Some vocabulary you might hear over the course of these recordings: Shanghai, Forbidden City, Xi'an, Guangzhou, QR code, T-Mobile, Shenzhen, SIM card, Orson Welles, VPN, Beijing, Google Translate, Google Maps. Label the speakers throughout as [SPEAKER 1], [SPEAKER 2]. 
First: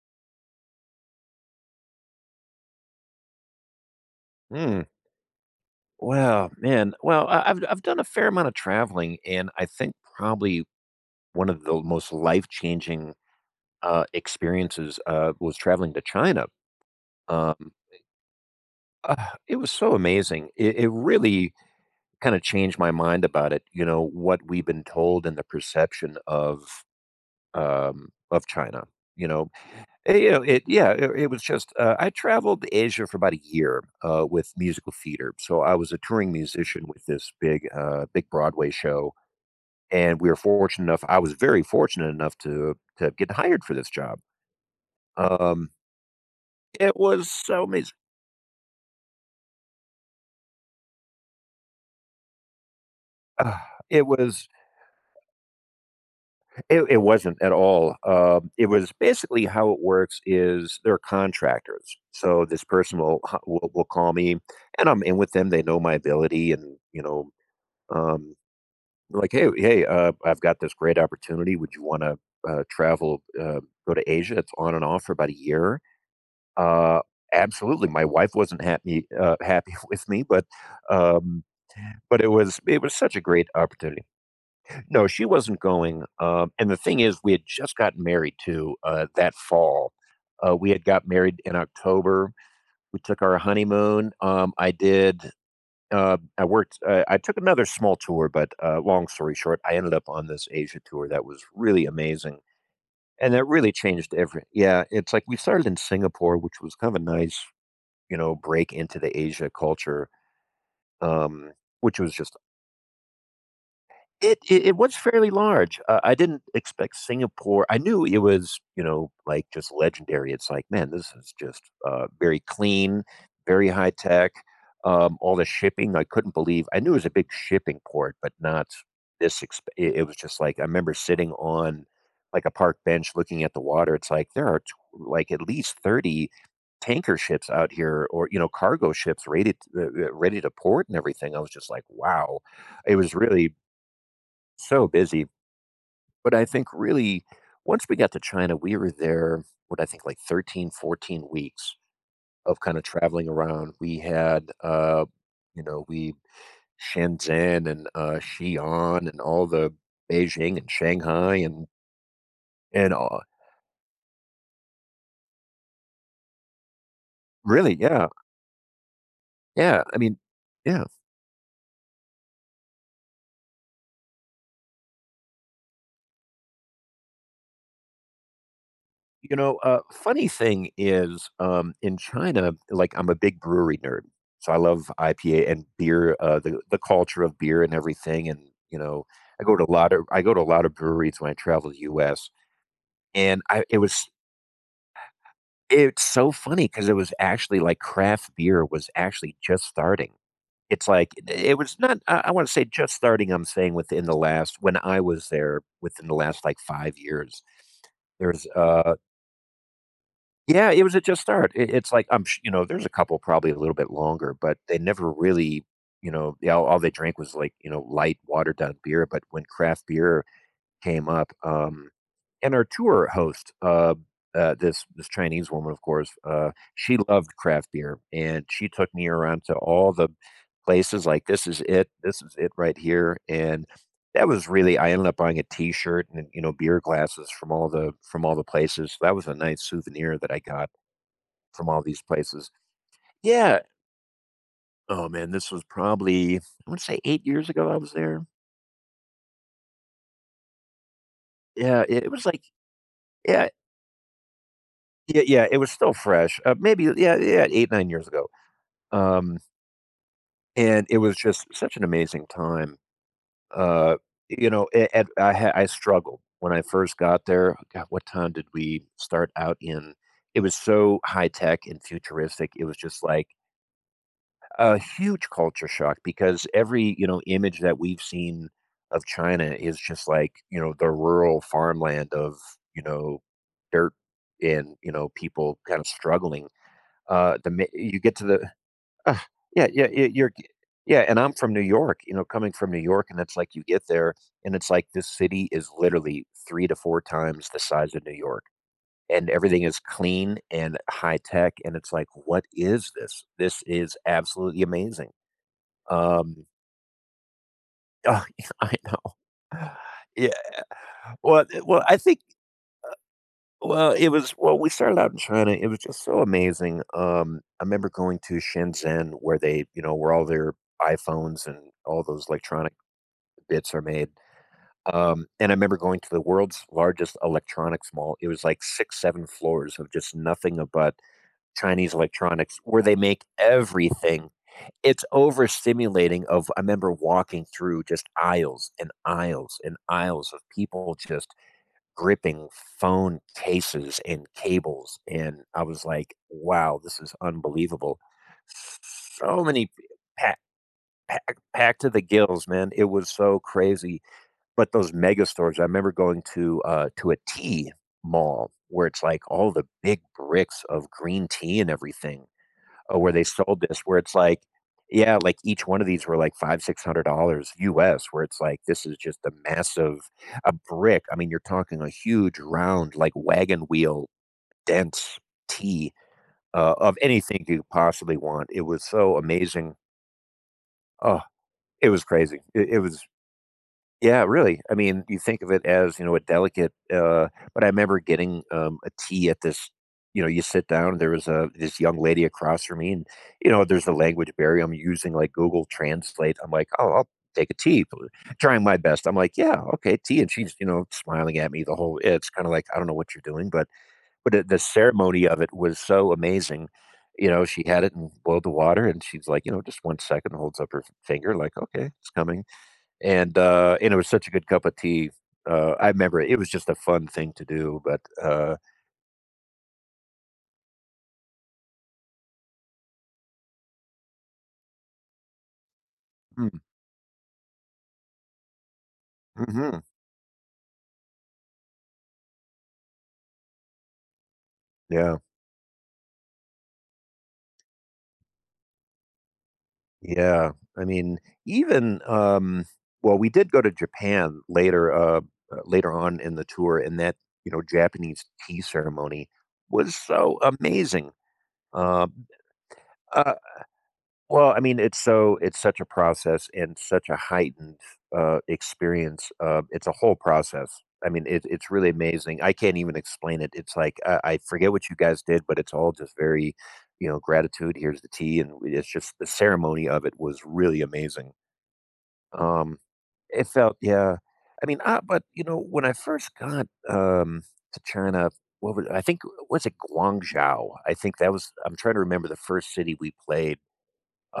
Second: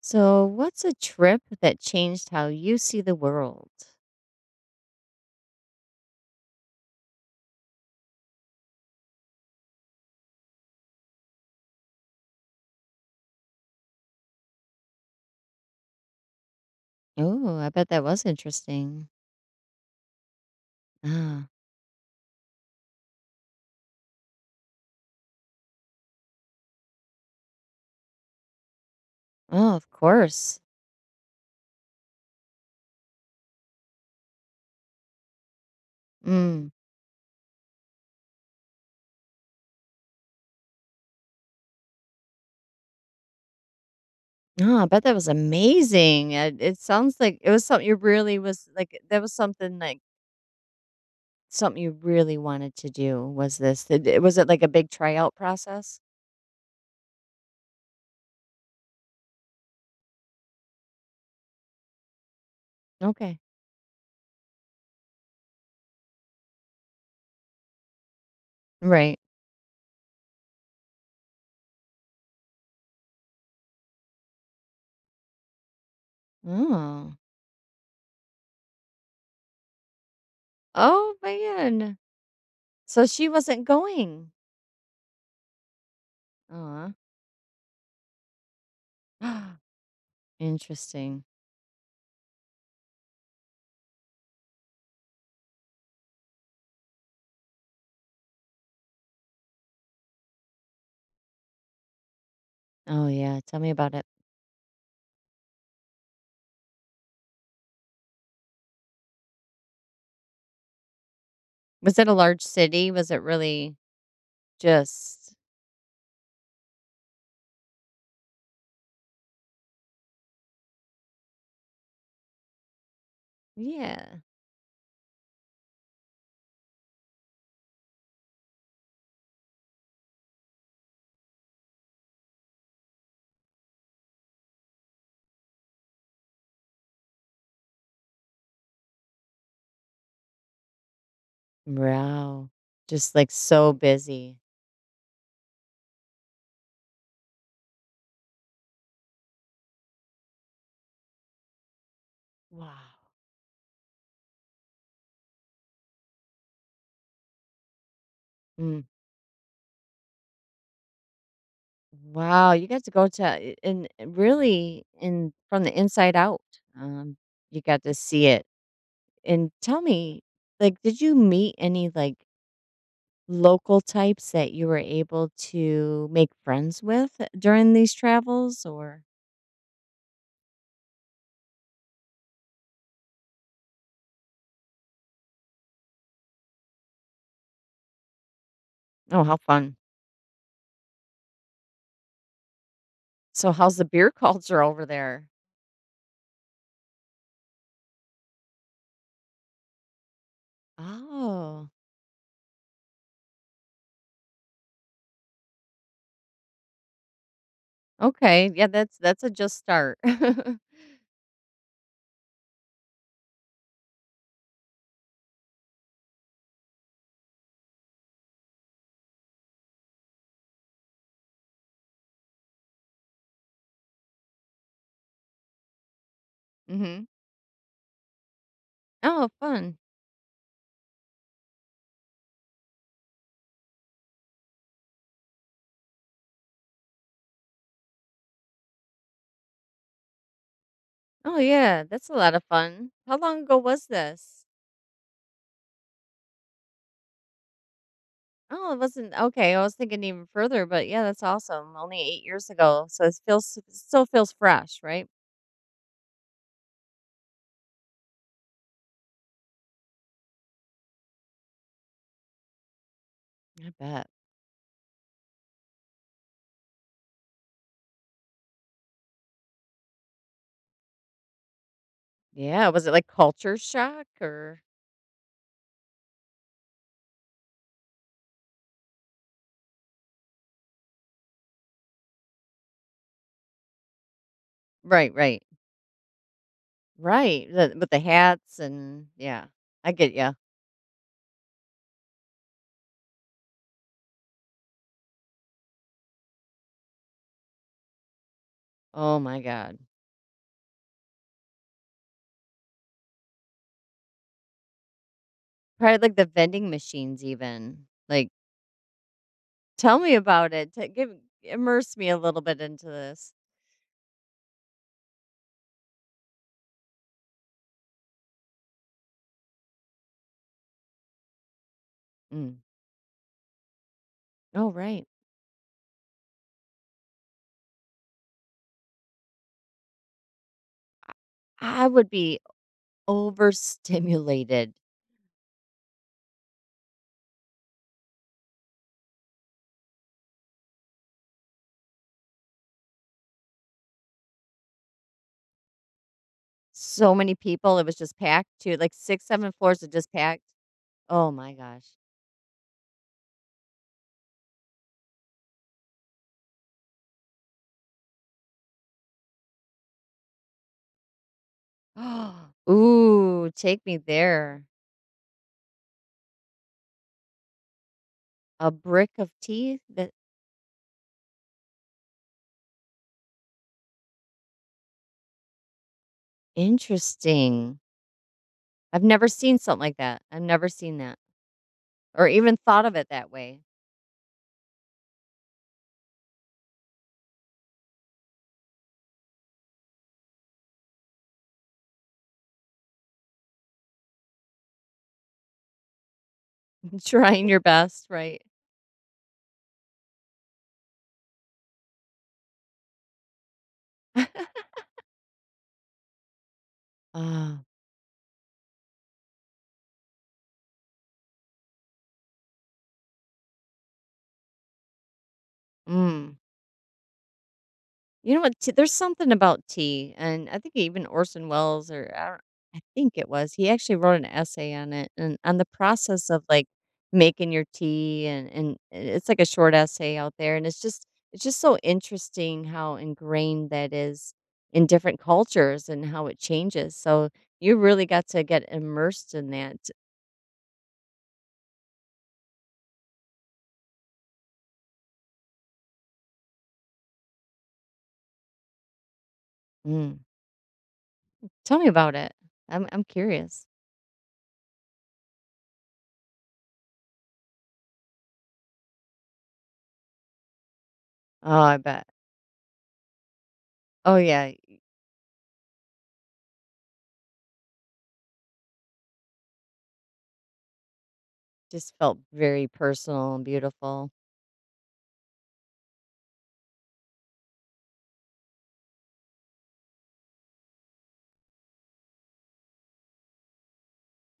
[SPEAKER 1] So, what's a trip that changed how you see the world?
[SPEAKER 2] Mm. Well, man. Well, I've done a fair amount of traveling, and I think probably one of the most life changing experiences was traveling to China.
[SPEAKER 1] Oh, I
[SPEAKER 2] Um,
[SPEAKER 1] bet that was interesting.
[SPEAKER 2] uh, it was so amazing. It
[SPEAKER 1] Ah,
[SPEAKER 2] really kind of changed my mind about it. You know, what we've been told and the perception of China. You know,
[SPEAKER 1] oh, of
[SPEAKER 2] Eh, you know,
[SPEAKER 1] course.
[SPEAKER 2] it Yeah, it was just, I traveled Asia for about a year, with musical theater, so I was a touring
[SPEAKER 1] Mm.
[SPEAKER 2] musician with this big, big Broadway show, and we were fortunate enough I was very fortunate enough to get hired for this job.
[SPEAKER 1] Oh, I bet that was
[SPEAKER 2] Um,
[SPEAKER 1] amazing. It
[SPEAKER 2] it
[SPEAKER 1] sounds
[SPEAKER 2] was
[SPEAKER 1] like it
[SPEAKER 2] so
[SPEAKER 1] was something
[SPEAKER 2] amazing.
[SPEAKER 1] you really was like. That was something like something you really wanted to do.
[SPEAKER 2] Uh,
[SPEAKER 1] Was this?
[SPEAKER 2] It
[SPEAKER 1] Was
[SPEAKER 2] was
[SPEAKER 1] it like a big tryout process?
[SPEAKER 2] it wasn't at all. It was basically, how it works is they're contractors, so this person will h
[SPEAKER 1] Okay,
[SPEAKER 2] will call me, and I'm in with them. They know my ability and, you know, um
[SPEAKER 1] right.
[SPEAKER 2] like, "Hey, I've got this great opportunity. Would you wanna, travel, go to Asia? It's on and off for about a year." Uh,
[SPEAKER 1] Oh,
[SPEAKER 2] Absolutely. My wife wasn't happy, happy with me,
[SPEAKER 1] oh
[SPEAKER 2] um,
[SPEAKER 1] man.
[SPEAKER 2] but it was
[SPEAKER 1] So
[SPEAKER 2] such a
[SPEAKER 1] she
[SPEAKER 2] great
[SPEAKER 1] wasn't
[SPEAKER 2] opportunity.
[SPEAKER 1] going.
[SPEAKER 2] No, she wasn't going, and the
[SPEAKER 1] Ah,
[SPEAKER 2] thing is, we had just gotten married too, that fall. We had got
[SPEAKER 1] interesting.
[SPEAKER 2] married in October. We took our honeymoon. I worked. I took another small tour, but long story short, I ended up on this Asia tour that was really amazing,
[SPEAKER 1] Oh
[SPEAKER 2] and
[SPEAKER 1] yeah,
[SPEAKER 2] that
[SPEAKER 1] tell me
[SPEAKER 2] really
[SPEAKER 1] about it.
[SPEAKER 2] changed every. Yeah, it's like we started in Singapore, which was kind of a nice, you know, break into the Asia culture, um,
[SPEAKER 1] Was
[SPEAKER 2] which
[SPEAKER 1] it a
[SPEAKER 2] was just
[SPEAKER 1] large city? Was it really
[SPEAKER 2] It it was fairly
[SPEAKER 1] just
[SPEAKER 2] large. I didn't expect Singapore. I knew it was, you know, like, just legendary. It's like, "Man, this is just, very clean, very high
[SPEAKER 1] Yeah.
[SPEAKER 2] tech." All the shipping, I couldn't believe I knew it was a big shipping port, but not this exp it it was just like, I remember sitting on, like, a park bench looking at the water. It's like, there are, t like, at least 30 tanker ships out here, or, you know, cargo ships rated, ready to port and everything. I was just like, "Wow."
[SPEAKER 1] Wow.
[SPEAKER 2] It was
[SPEAKER 1] Just, like,
[SPEAKER 2] really
[SPEAKER 1] so busy.
[SPEAKER 2] so busy, but I think really once we got to China, we were there, what, I think like 13, 14 weeks of kind
[SPEAKER 1] Wow.
[SPEAKER 2] of traveling around. We had, you know, we Shenzhen and
[SPEAKER 1] Mm.
[SPEAKER 2] Xi'an and all the Beijing and Shanghai
[SPEAKER 1] Wow, you got to
[SPEAKER 2] and
[SPEAKER 1] go
[SPEAKER 2] all,
[SPEAKER 1] to I and really in from the inside out, um, you
[SPEAKER 2] really,
[SPEAKER 1] got to
[SPEAKER 2] yeah,
[SPEAKER 1] see it. And
[SPEAKER 2] yeah.
[SPEAKER 1] tell
[SPEAKER 2] I mean,
[SPEAKER 1] me, like,
[SPEAKER 2] yeah.
[SPEAKER 1] did you meet any, like, local types that you were able to make friends with during these travels or
[SPEAKER 2] You know, funny thing is, in China, like, I'm a big brewery nerd, so I love IPA and beer, the culture of beer and everything. And you know,
[SPEAKER 1] Oh, how fun.
[SPEAKER 2] I go to a lot of breweries when I travel to the U.S. And
[SPEAKER 1] So
[SPEAKER 2] I
[SPEAKER 1] how's
[SPEAKER 2] it
[SPEAKER 1] the
[SPEAKER 2] was
[SPEAKER 1] beer culture over there?
[SPEAKER 2] it's so funny because it was actually like craft beer was actually just starting. It's like it
[SPEAKER 1] Oh.
[SPEAKER 2] was not. I want to say just starting. I'm saying within the last when I was there, within the last like 5 years, there's
[SPEAKER 1] Okay, yeah, that's a just start.
[SPEAKER 2] Yeah, it was a just start. It it's like, I'm sh you know, there's a couple probably a little bit longer, but they never really, you know, yeah, all they drank was, like, you know, light, watered down beer. But when craft beer came up, and our tour host, this Chinese woman, of course, she
[SPEAKER 1] Mhm.
[SPEAKER 2] loved craft beer, and she took me
[SPEAKER 1] Oh,
[SPEAKER 2] around to
[SPEAKER 1] fun.
[SPEAKER 2] all the places, like, "This is it. This is it right here," and that was really I ended up buying a T-shirt and, you know, beer glasses from all the places. That was a nice souvenir that I got
[SPEAKER 1] Oh,
[SPEAKER 2] from all
[SPEAKER 1] yeah,
[SPEAKER 2] these
[SPEAKER 1] that's a lot of
[SPEAKER 2] places.
[SPEAKER 1] fun. How long ago
[SPEAKER 2] Yeah.
[SPEAKER 1] was this?
[SPEAKER 2] Oh man, this was probably I want to say 8 years ago I was there.
[SPEAKER 1] Oh, it wasn't okay, I was thinking even further, but yeah, that's awesome.
[SPEAKER 2] Yeah,
[SPEAKER 1] Only
[SPEAKER 2] it
[SPEAKER 1] 8
[SPEAKER 2] was like
[SPEAKER 1] years ago, so it
[SPEAKER 2] yeah,
[SPEAKER 1] feels it still feels fresh, right?
[SPEAKER 2] yeah, yeah, it was still fresh. Maybe yeah, yeah, 8, 9 years ago. Um, and it was just such an amazing time.
[SPEAKER 1] I
[SPEAKER 2] Uh,
[SPEAKER 1] bet.
[SPEAKER 2] you know, a and I ha I struggled when I first got there. God, what time did we start out in? It was so high tech and futuristic. It
[SPEAKER 1] Yeah,
[SPEAKER 2] was
[SPEAKER 1] was it
[SPEAKER 2] just
[SPEAKER 1] like
[SPEAKER 2] like
[SPEAKER 1] culture shock or
[SPEAKER 2] a huge culture shock because every, you know, image that we've seen of China is just like, you know, the rural farmland of, you know, dirt and, you know,
[SPEAKER 1] Right, right.
[SPEAKER 2] people kind of struggling.
[SPEAKER 1] Right,
[SPEAKER 2] The mi-
[SPEAKER 1] the with the
[SPEAKER 2] you get to the
[SPEAKER 1] hats and
[SPEAKER 2] uh,
[SPEAKER 1] yeah,
[SPEAKER 2] yeah, yeah,
[SPEAKER 1] I
[SPEAKER 2] yeah,
[SPEAKER 1] get
[SPEAKER 2] you're
[SPEAKER 1] ya.
[SPEAKER 2] yeah, and I'm from New York. You know, coming from New York, and it's like you get there, and it's like this city is literally 3 to 4 times the size of New York,
[SPEAKER 1] Oh
[SPEAKER 2] and
[SPEAKER 1] my
[SPEAKER 2] everything is
[SPEAKER 1] god.
[SPEAKER 2] clean and high tech, and it's like, what is this? This is absolutely amazing.
[SPEAKER 1] Probably like the
[SPEAKER 2] Um,
[SPEAKER 1] vending machines even, like
[SPEAKER 2] I know.
[SPEAKER 1] tell me
[SPEAKER 2] Yeah.
[SPEAKER 1] about it. T Give
[SPEAKER 2] Well it- well, I
[SPEAKER 1] immerse me a
[SPEAKER 2] think
[SPEAKER 1] little bit into this.
[SPEAKER 2] well, it was well, We started out in China, it was just so amazing. I remember going to Shenzhen where they you know, where all their iPhones and all those
[SPEAKER 1] Mm.
[SPEAKER 2] electronic bits are made,
[SPEAKER 1] Oh, right.
[SPEAKER 2] and I remember going to the world's largest electronics mall. It was like 6, 7 floors of just nothing but
[SPEAKER 1] I
[SPEAKER 2] Chinese
[SPEAKER 1] would be
[SPEAKER 2] electronics where they make everything.
[SPEAKER 1] overstimulated.
[SPEAKER 2] It's overstimulating of I remember walking through just aisles of people just gripping phone cases and cables, and I was like, "Wow, this
[SPEAKER 1] So
[SPEAKER 2] is
[SPEAKER 1] many people, it was
[SPEAKER 2] unbelievable."
[SPEAKER 1] just packed too, like 6,
[SPEAKER 2] So
[SPEAKER 1] 7
[SPEAKER 2] many
[SPEAKER 1] floors
[SPEAKER 2] p
[SPEAKER 1] are just
[SPEAKER 2] pack
[SPEAKER 1] packed. Oh my
[SPEAKER 2] Packed
[SPEAKER 1] gosh.
[SPEAKER 2] to the gills, man, it was so crazy. But those mega stores, I remember going to a tea mall where it's, like, all the big bricks of green tea and everything. Oh, where they
[SPEAKER 1] Ooh,
[SPEAKER 2] sold this,
[SPEAKER 1] take me
[SPEAKER 2] where it's like
[SPEAKER 1] there.
[SPEAKER 2] yeah, like each one of these were like five, $600 US, where it's like,
[SPEAKER 1] A
[SPEAKER 2] this is
[SPEAKER 1] brick
[SPEAKER 2] just
[SPEAKER 1] of
[SPEAKER 2] a
[SPEAKER 1] tea?
[SPEAKER 2] massive
[SPEAKER 1] That?
[SPEAKER 2] a brick. I mean, you're talking a huge round, like wagon wheel, dense tea of anything you could
[SPEAKER 1] Interesting.
[SPEAKER 2] possibly want. It was
[SPEAKER 1] I've
[SPEAKER 2] so
[SPEAKER 1] never seen
[SPEAKER 2] amazing.
[SPEAKER 1] something like that. I've never seen that
[SPEAKER 2] Oh, it was
[SPEAKER 1] or
[SPEAKER 2] crazy.
[SPEAKER 1] even
[SPEAKER 2] It
[SPEAKER 1] thought of
[SPEAKER 2] was
[SPEAKER 1] it that way.
[SPEAKER 2] yeah, really. I mean, you think of it as, you know, a delicate, but I remember getting, a tea at this, you know, you sit down, there was a this young lady across from me, and, you know, there's a language barrier. I'm using like Google Translate. I'm like, "Oh, I'll
[SPEAKER 1] Trying
[SPEAKER 2] take a
[SPEAKER 1] your
[SPEAKER 2] tea,"
[SPEAKER 1] best, right?
[SPEAKER 2] trying my best. I'm like, "Yeah, okay, tea." And she's, you know, smiling at me the whole it's kinda like, "I don't know what you're doing," but the ceremony of it was so amazing. You know, she
[SPEAKER 1] Ah,
[SPEAKER 2] had it and boiled the water, and she's like, you know, just 1 second, holds up her finger like, "Okay, it's coming." And and it was such a good cup of tea. I remember it,
[SPEAKER 1] mm.
[SPEAKER 2] it was just a fun thing to do. But
[SPEAKER 1] You know what? T There's something about tea, and I think even Orson Welles, or I don't, I think it was, he actually wrote an essay on it and on the process of
[SPEAKER 2] mm,
[SPEAKER 1] like making your tea, and it's like a short
[SPEAKER 2] hmm
[SPEAKER 1] essay out there, and it's just so interesting how ingrained that is in
[SPEAKER 2] yeah,
[SPEAKER 1] different cultures and how it changes. So you really got to get immersed in that.
[SPEAKER 2] yeah. I mean, even well, we did go to Japan later later on in the tour, and that you know Japanese tea ceremony was
[SPEAKER 1] Mm.
[SPEAKER 2] so amazing.
[SPEAKER 1] Tell me
[SPEAKER 2] Um,
[SPEAKER 1] about it. I'm
[SPEAKER 2] uh,
[SPEAKER 1] curious.
[SPEAKER 2] Well, I mean, it's so it's such a process and such a heightened, experience. It's a whole process. I mean, it
[SPEAKER 1] Oh,
[SPEAKER 2] it's
[SPEAKER 1] I
[SPEAKER 2] really
[SPEAKER 1] bet.
[SPEAKER 2] amazing. I can't even explain it. It's like,
[SPEAKER 1] Oh
[SPEAKER 2] I
[SPEAKER 1] yeah,
[SPEAKER 2] forget what you guys did, but it's all just very, you know, gratitude, here's the tea, and it's just the ceremony of it was really amazing.
[SPEAKER 1] just felt very
[SPEAKER 2] Um,
[SPEAKER 1] personal and
[SPEAKER 2] it felt
[SPEAKER 1] beautiful.
[SPEAKER 2] yeah. I mean, ah, but, you know, when I first got, to China, what was I think was it Guangzhou? I think that was I'm trying to remember the first city we played.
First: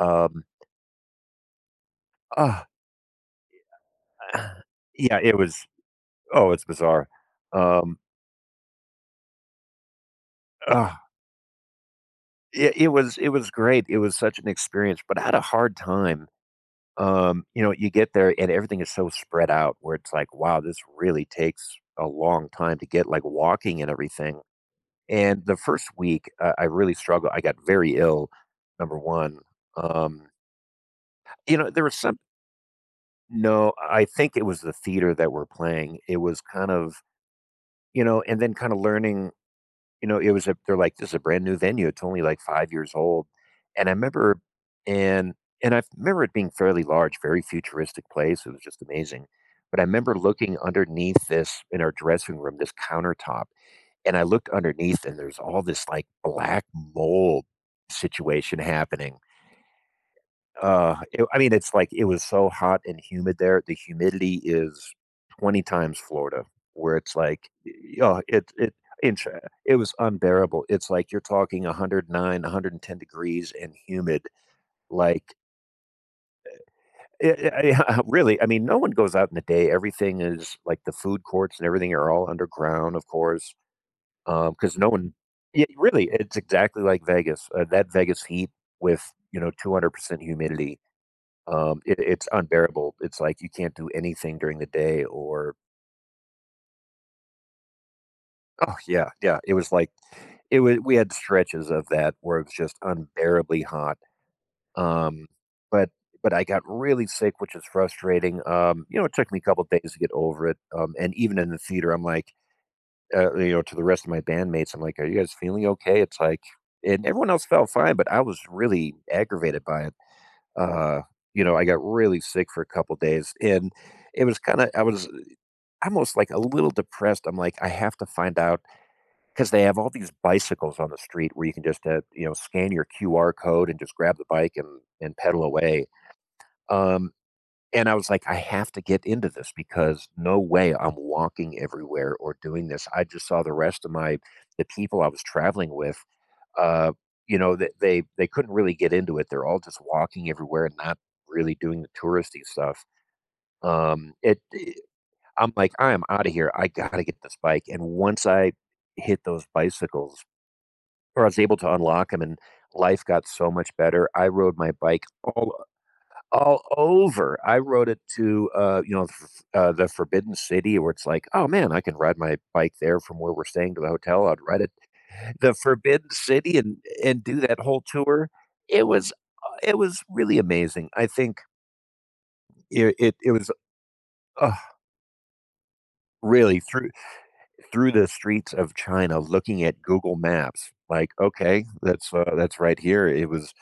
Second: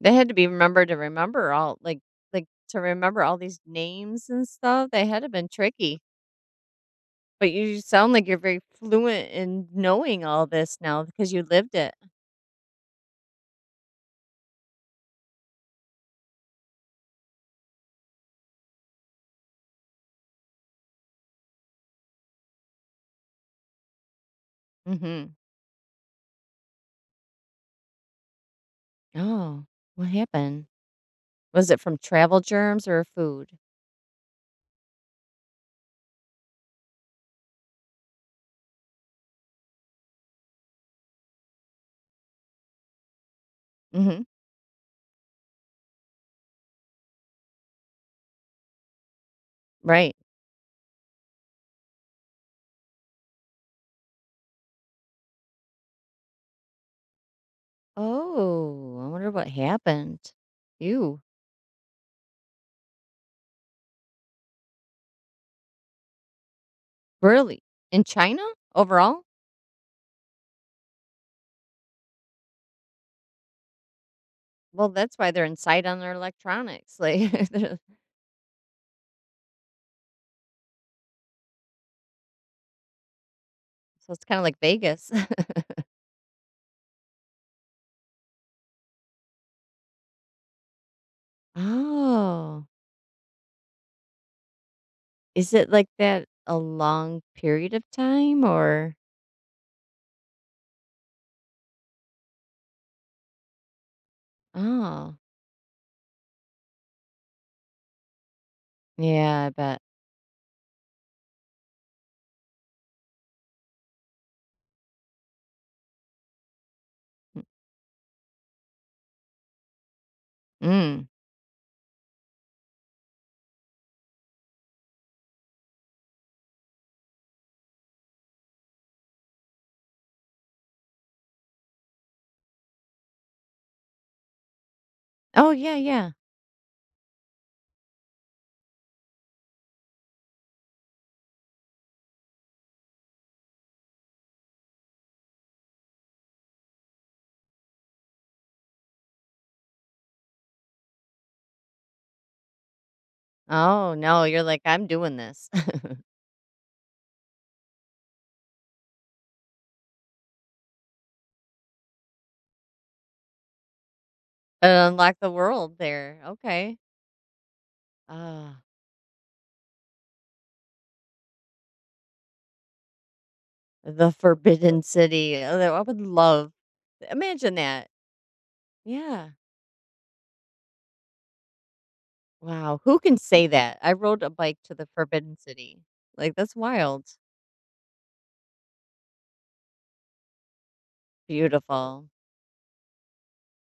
[SPEAKER 1] They had to be remembered to remember all like,
[SPEAKER 2] ah,
[SPEAKER 1] to remember all these names and stuff, they
[SPEAKER 2] Yeah,
[SPEAKER 1] had to
[SPEAKER 2] it
[SPEAKER 1] been
[SPEAKER 2] was
[SPEAKER 1] tricky,
[SPEAKER 2] oh, it's bizarre.
[SPEAKER 1] but you
[SPEAKER 2] Um,
[SPEAKER 1] sound like you're very fluent in knowing all this
[SPEAKER 2] ugh,
[SPEAKER 1] now because you lived it.
[SPEAKER 2] it was great. It was such an experience, but I had a hard time. You know, you get there and everything is so spread out, where it's like, wow, this really takes a long time to get like walking and everything.
[SPEAKER 1] Mhm.
[SPEAKER 2] And the first week, I really struggled. I got very ill, number one.
[SPEAKER 1] Oh, what
[SPEAKER 2] Um,
[SPEAKER 1] happened?
[SPEAKER 2] you
[SPEAKER 1] Was
[SPEAKER 2] know,
[SPEAKER 1] it
[SPEAKER 2] there was
[SPEAKER 1] from
[SPEAKER 2] some,
[SPEAKER 1] travel germs or food?
[SPEAKER 2] no, I think it was the theater that we're playing. It was kind of, you know, and then kind of learning You know, it was a they're like, "This is a brand new venue, it's only, like, 5 years old," and I
[SPEAKER 1] Mhm.
[SPEAKER 2] remember and and I remember it being fairly large, very futuristic place, it was just amazing, but I remember
[SPEAKER 1] Right.
[SPEAKER 2] looking underneath this in our dressing room, this countertop, and I looked underneath, and there's all this, like, black mold situation
[SPEAKER 1] Oh, I
[SPEAKER 2] happening.
[SPEAKER 1] wonder what happened. You
[SPEAKER 2] I mean, it's like it was so hot and humid there. The humidity is 20 times Florida, where it's like,
[SPEAKER 1] really? In
[SPEAKER 2] oh,
[SPEAKER 1] China?
[SPEAKER 2] it
[SPEAKER 1] Overall?
[SPEAKER 2] inch. It was unbearable. It's like you're talking 109, 110 degrees and humid.
[SPEAKER 1] Well, that's why
[SPEAKER 2] Like,
[SPEAKER 1] they're inside on their electronics, like, they're
[SPEAKER 2] it, really. I mean, no one goes out in the day. Everything is like the food courts and everything are all underground, of course,
[SPEAKER 1] so it's kinda like
[SPEAKER 2] because no
[SPEAKER 1] Vegas.
[SPEAKER 2] one. Yeah, really, it's exactly like Vegas. That Vegas heat with 200% humidity. It's
[SPEAKER 1] Oh.
[SPEAKER 2] unbearable. It's like you can't do anything during the day,
[SPEAKER 1] Is
[SPEAKER 2] or
[SPEAKER 1] it like that a long period of time
[SPEAKER 2] oh,
[SPEAKER 1] or
[SPEAKER 2] yeah, yeah, it was like it was we had stretches of that where it was just unbearably hot.
[SPEAKER 1] Oh,
[SPEAKER 2] Um, but but I got really sick, which is frustrating. It took me a
[SPEAKER 1] yeah, I
[SPEAKER 2] couple
[SPEAKER 1] bet.
[SPEAKER 2] days to get over it. And even in the theater, I'm like, you know, to the rest of my bandmates, I'm like, "Are you guys feeling okay?" It's like, and everyone else felt fine, but I was really aggravated by it. Uh,
[SPEAKER 1] Mm.
[SPEAKER 2] I got really sick for a couple days, and it was kind of I was almost, like, a little depressed. I'm like, "I have to find out, because they have all these bicycles on the street where you can just, scan your QR code and just grab the bike and pedal
[SPEAKER 1] Oh, yeah,
[SPEAKER 2] away."
[SPEAKER 1] yeah.
[SPEAKER 2] Um, and I was like, "I have to get into this, because no way I'm walking everywhere or doing this." I just saw the rest of my the people I was traveling with. Uh, you know, th they they couldn't really get into it. They're all just walking everywhere and not really doing the touristy stuff.
[SPEAKER 1] Oh, no,
[SPEAKER 2] It
[SPEAKER 1] you're like, "I'm doing this."
[SPEAKER 2] I'm like, "I'm out of here. I gotta get this bike," and once I hit those bicycles, or I was able to unlock them, and life got so much better. I rode my
[SPEAKER 1] And
[SPEAKER 2] bike
[SPEAKER 1] unlock the
[SPEAKER 2] all
[SPEAKER 1] world there,
[SPEAKER 2] all
[SPEAKER 1] okay.
[SPEAKER 2] over. I rode it to,
[SPEAKER 1] Ah,
[SPEAKER 2] you know, f the Forbidden City, where it's like, "Oh, man, I can ride my bike there from where we're staying to the
[SPEAKER 1] the
[SPEAKER 2] hotel." I'd ride it
[SPEAKER 1] Forbidden City.
[SPEAKER 2] the
[SPEAKER 1] Oh, that- I would
[SPEAKER 2] Forbidden
[SPEAKER 1] love
[SPEAKER 2] City and do
[SPEAKER 1] imagine
[SPEAKER 2] that whole
[SPEAKER 1] that.
[SPEAKER 2] tour. It was,
[SPEAKER 1] Yeah.
[SPEAKER 2] it was really amazing. I think
[SPEAKER 1] Wow,
[SPEAKER 2] it
[SPEAKER 1] who
[SPEAKER 2] it
[SPEAKER 1] can
[SPEAKER 2] it
[SPEAKER 1] say
[SPEAKER 2] was,
[SPEAKER 1] that? I rode a
[SPEAKER 2] uh,
[SPEAKER 1] bike to the Forbidden City. Like, that's
[SPEAKER 2] really, through
[SPEAKER 1] wild.
[SPEAKER 2] through the streets of China, looking at Google Maps, like, "Okay,
[SPEAKER 1] Beautiful.
[SPEAKER 2] that's right here." It was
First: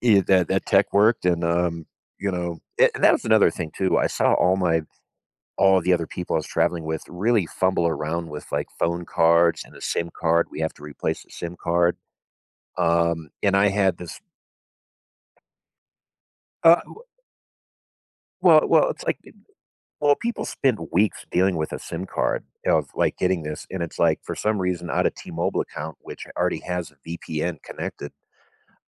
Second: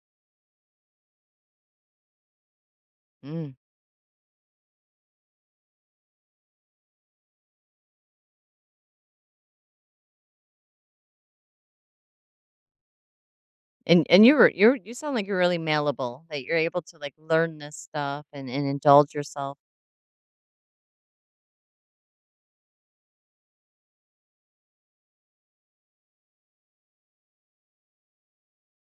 [SPEAKER 2] it that that tech worked, and, you know a and that was another
[SPEAKER 1] Mm.
[SPEAKER 2] thing too. I saw all the other people I was traveling with really fumble around with, like, phone cards and a SIM card. We have to replace the SIM card. And I had
[SPEAKER 1] And
[SPEAKER 2] this
[SPEAKER 1] you were you sound like you're really malleable, that you're
[SPEAKER 2] uh,
[SPEAKER 1] able to, like, learn this stuff
[SPEAKER 2] well
[SPEAKER 1] and
[SPEAKER 2] well, it's
[SPEAKER 1] indulge
[SPEAKER 2] like
[SPEAKER 1] yourself.
[SPEAKER 2] well, people spend weeks dealing with a SIM card of, like, getting this, and it's like, for some reason, out of T-Mobile account, which already has a VPN connected.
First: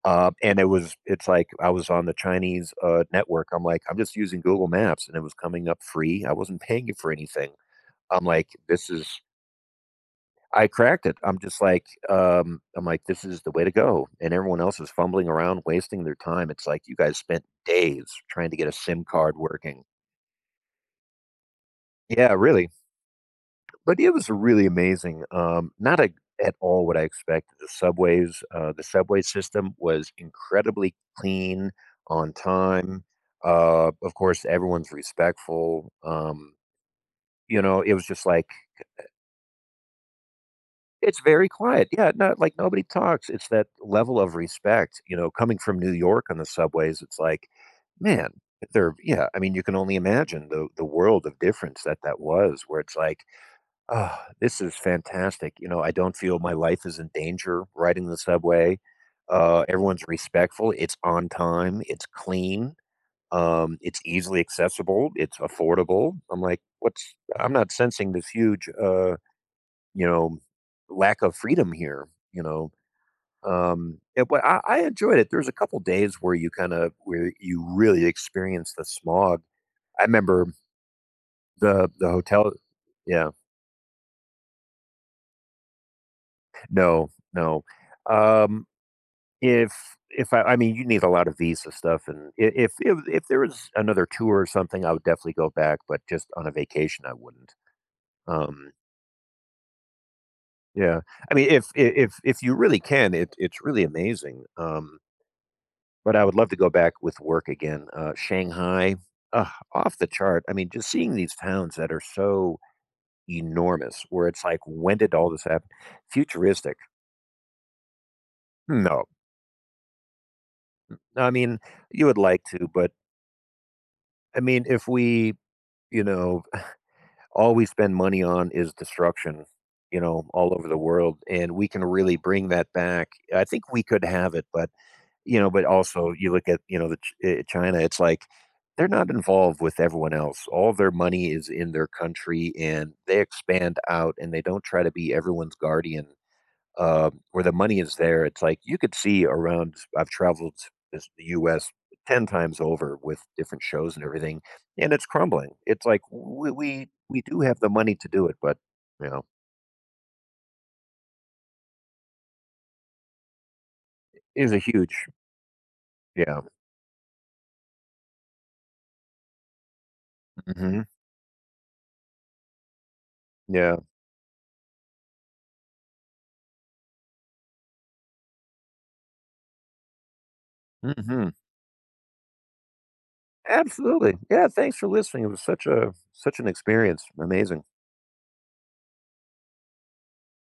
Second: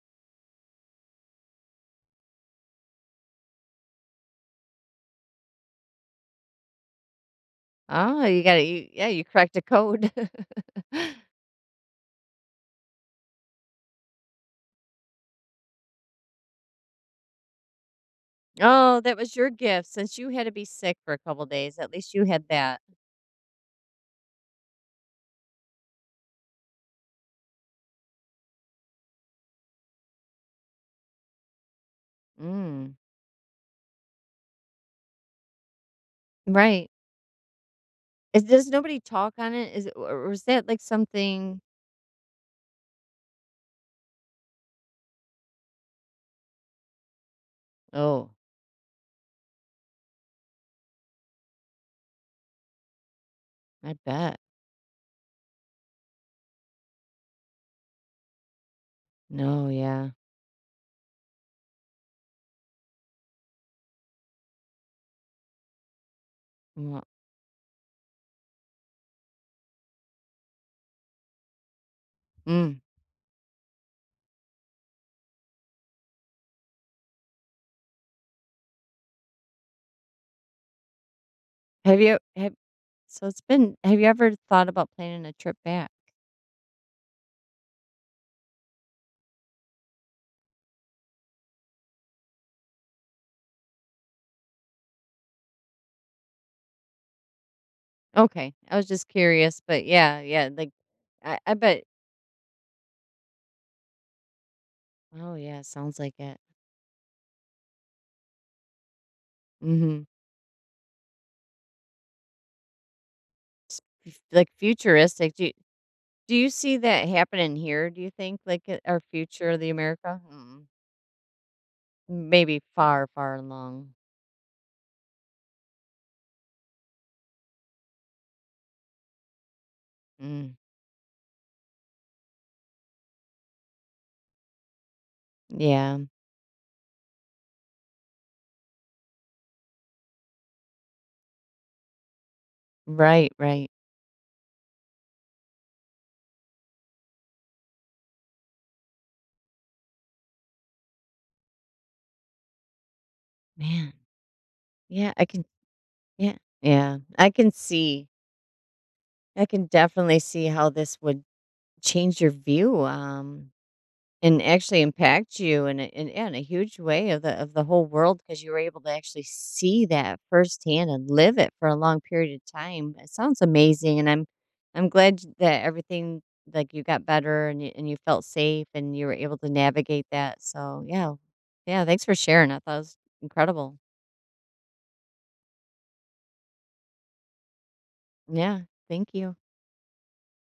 [SPEAKER 2] And it was it's like I was on the Chinese, network. I'm like, "I'm just using Google Maps," and it was coming up free. I wasn't paying it for anything. I'm
[SPEAKER 1] Oh, you
[SPEAKER 2] like,
[SPEAKER 1] gotta you
[SPEAKER 2] "This
[SPEAKER 1] yeah,
[SPEAKER 2] is..."
[SPEAKER 1] you cracked a code.
[SPEAKER 2] I cracked it. I'm like, "This is the way to go," and everyone else is fumbling around, wasting their time. It's like, "You guys spent days trying to get a
[SPEAKER 1] Oh,
[SPEAKER 2] SIM
[SPEAKER 1] that
[SPEAKER 2] card
[SPEAKER 1] was your
[SPEAKER 2] working."
[SPEAKER 1] gift since you had to be sick for a couple days, at least you
[SPEAKER 2] Yeah,
[SPEAKER 1] had
[SPEAKER 2] really.
[SPEAKER 1] that.
[SPEAKER 2] But it was really amazing. Not a, at all what I expected. The subway system was incredibly clean, on
[SPEAKER 1] Mm,
[SPEAKER 2] time. Of course, everyone's respectful.
[SPEAKER 1] right.
[SPEAKER 2] You know, it was just
[SPEAKER 1] Is
[SPEAKER 2] like
[SPEAKER 1] does nobody talk on it? Is it or is that, like,
[SPEAKER 2] it's very
[SPEAKER 1] something
[SPEAKER 2] quiet. Yeah, not like nobody talks. It's that level of respect. You know, coming from New York on the subways, it's like, man,
[SPEAKER 1] Oh,
[SPEAKER 2] they're, yeah. I mean, you can only imagine the world of difference that that was, where it's like,
[SPEAKER 1] I
[SPEAKER 2] ah,
[SPEAKER 1] bet.
[SPEAKER 2] this is fantastic. You know, I don't feel my life is in danger riding the subway.
[SPEAKER 1] No,
[SPEAKER 2] Everyone's
[SPEAKER 1] yeah.
[SPEAKER 2] respectful. It's on time. It's clean. It's easily accessible. It's affordable. I'm like,
[SPEAKER 1] Well
[SPEAKER 2] what's? I'm not sensing this huge, you know, lack of freedom here. You know,
[SPEAKER 1] mm.
[SPEAKER 2] but I enjoyed it. There's a couple days where you kind of where you really experience the smog. I remember the
[SPEAKER 1] Have
[SPEAKER 2] the
[SPEAKER 1] you
[SPEAKER 2] hotel.
[SPEAKER 1] have So
[SPEAKER 2] Yeah,
[SPEAKER 1] it's been have you ever thought about planning a trip back?
[SPEAKER 2] no, no. Um, if I I mean, you need a lot of visa stuff, and I if there was another tour or something, I would definitely go back, but just on a vacation, I wouldn't.
[SPEAKER 1] Okay,
[SPEAKER 2] Um,
[SPEAKER 1] I was just curious, but yeah, yeah, like
[SPEAKER 2] yeah. I mean,
[SPEAKER 1] I
[SPEAKER 2] if I
[SPEAKER 1] bet.
[SPEAKER 2] if you really can, it's really amazing,
[SPEAKER 1] Oh yeah, sounds
[SPEAKER 2] but
[SPEAKER 1] like
[SPEAKER 2] I would
[SPEAKER 1] it.
[SPEAKER 2] love to go back with work again. Shanghai, off
[SPEAKER 1] Mm-hmm.
[SPEAKER 2] the chart. I mean, just seeing these towns that are so enormous, where it's
[SPEAKER 1] Like
[SPEAKER 2] like, "When did all
[SPEAKER 1] futuristic.
[SPEAKER 2] this happen?"
[SPEAKER 1] Do you
[SPEAKER 2] Futuristic?
[SPEAKER 1] see that happening here? Do you think like our
[SPEAKER 2] No.
[SPEAKER 1] future of the America? Mm,
[SPEAKER 2] I mean, you would like
[SPEAKER 1] maybe
[SPEAKER 2] to, but,
[SPEAKER 1] far, far along.
[SPEAKER 2] I mean, if we, you know all we spend money on is destruction, you know, all
[SPEAKER 1] Mm,
[SPEAKER 2] over the world. And we can really bring that back. I think we could have it, but, you know, but
[SPEAKER 1] yeah.
[SPEAKER 2] also you look at, you know, the China, it's like they're not involved with everyone else. All their money is in their country, and they
[SPEAKER 1] Right. Right.
[SPEAKER 2] expand out, and they don't try to be everyone's guardian, where the money is there. It's like you could see around. I've traveled the U.S. 10 times over with different
[SPEAKER 1] Man.
[SPEAKER 2] shows and everything, and it's
[SPEAKER 1] Yeah. I can.
[SPEAKER 2] crumbling. It's like
[SPEAKER 1] Yeah.
[SPEAKER 2] we we,
[SPEAKER 1] Yeah.
[SPEAKER 2] we
[SPEAKER 1] I
[SPEAKER 2] do
[SPEAKER 1] can
[SPEAKER 2] have the money to
[SPEAKER 1] see.
[SPEAKER 2] do it, but you know,
[SPEAKER 1] I can definitely see how this would change your view. And
[SPEAKER 2] it's a
[SPEAKER 1] actually
[SPEAKER 2] huge,
[SPEAKER 1] impact you in a in yeah, in
[SPEAKER 2] yeah,
[SPEAKER 1] a huge way of the whole world because you were able to actually see that
[SPEAKER 2] hmm,
[SPEAKER 1] firsthand and live it for a long period of time. It sounds
[SPEAKER 2] yeah,
[SPEAKER 1] amazing, and I'm glad that everything like, you got better and you felt safe and you were able to navigate that, so, yeah.
[SPEAKER 2] hmm,
[SPEAKER 1] Yeah, thanks for sharing. I thought it was incredible.
[SPEAKER 2] absolutely, yeah. Thanks for listening. It was such an experience. Amazing.
[SPEAKER 1] Yeah, thank you.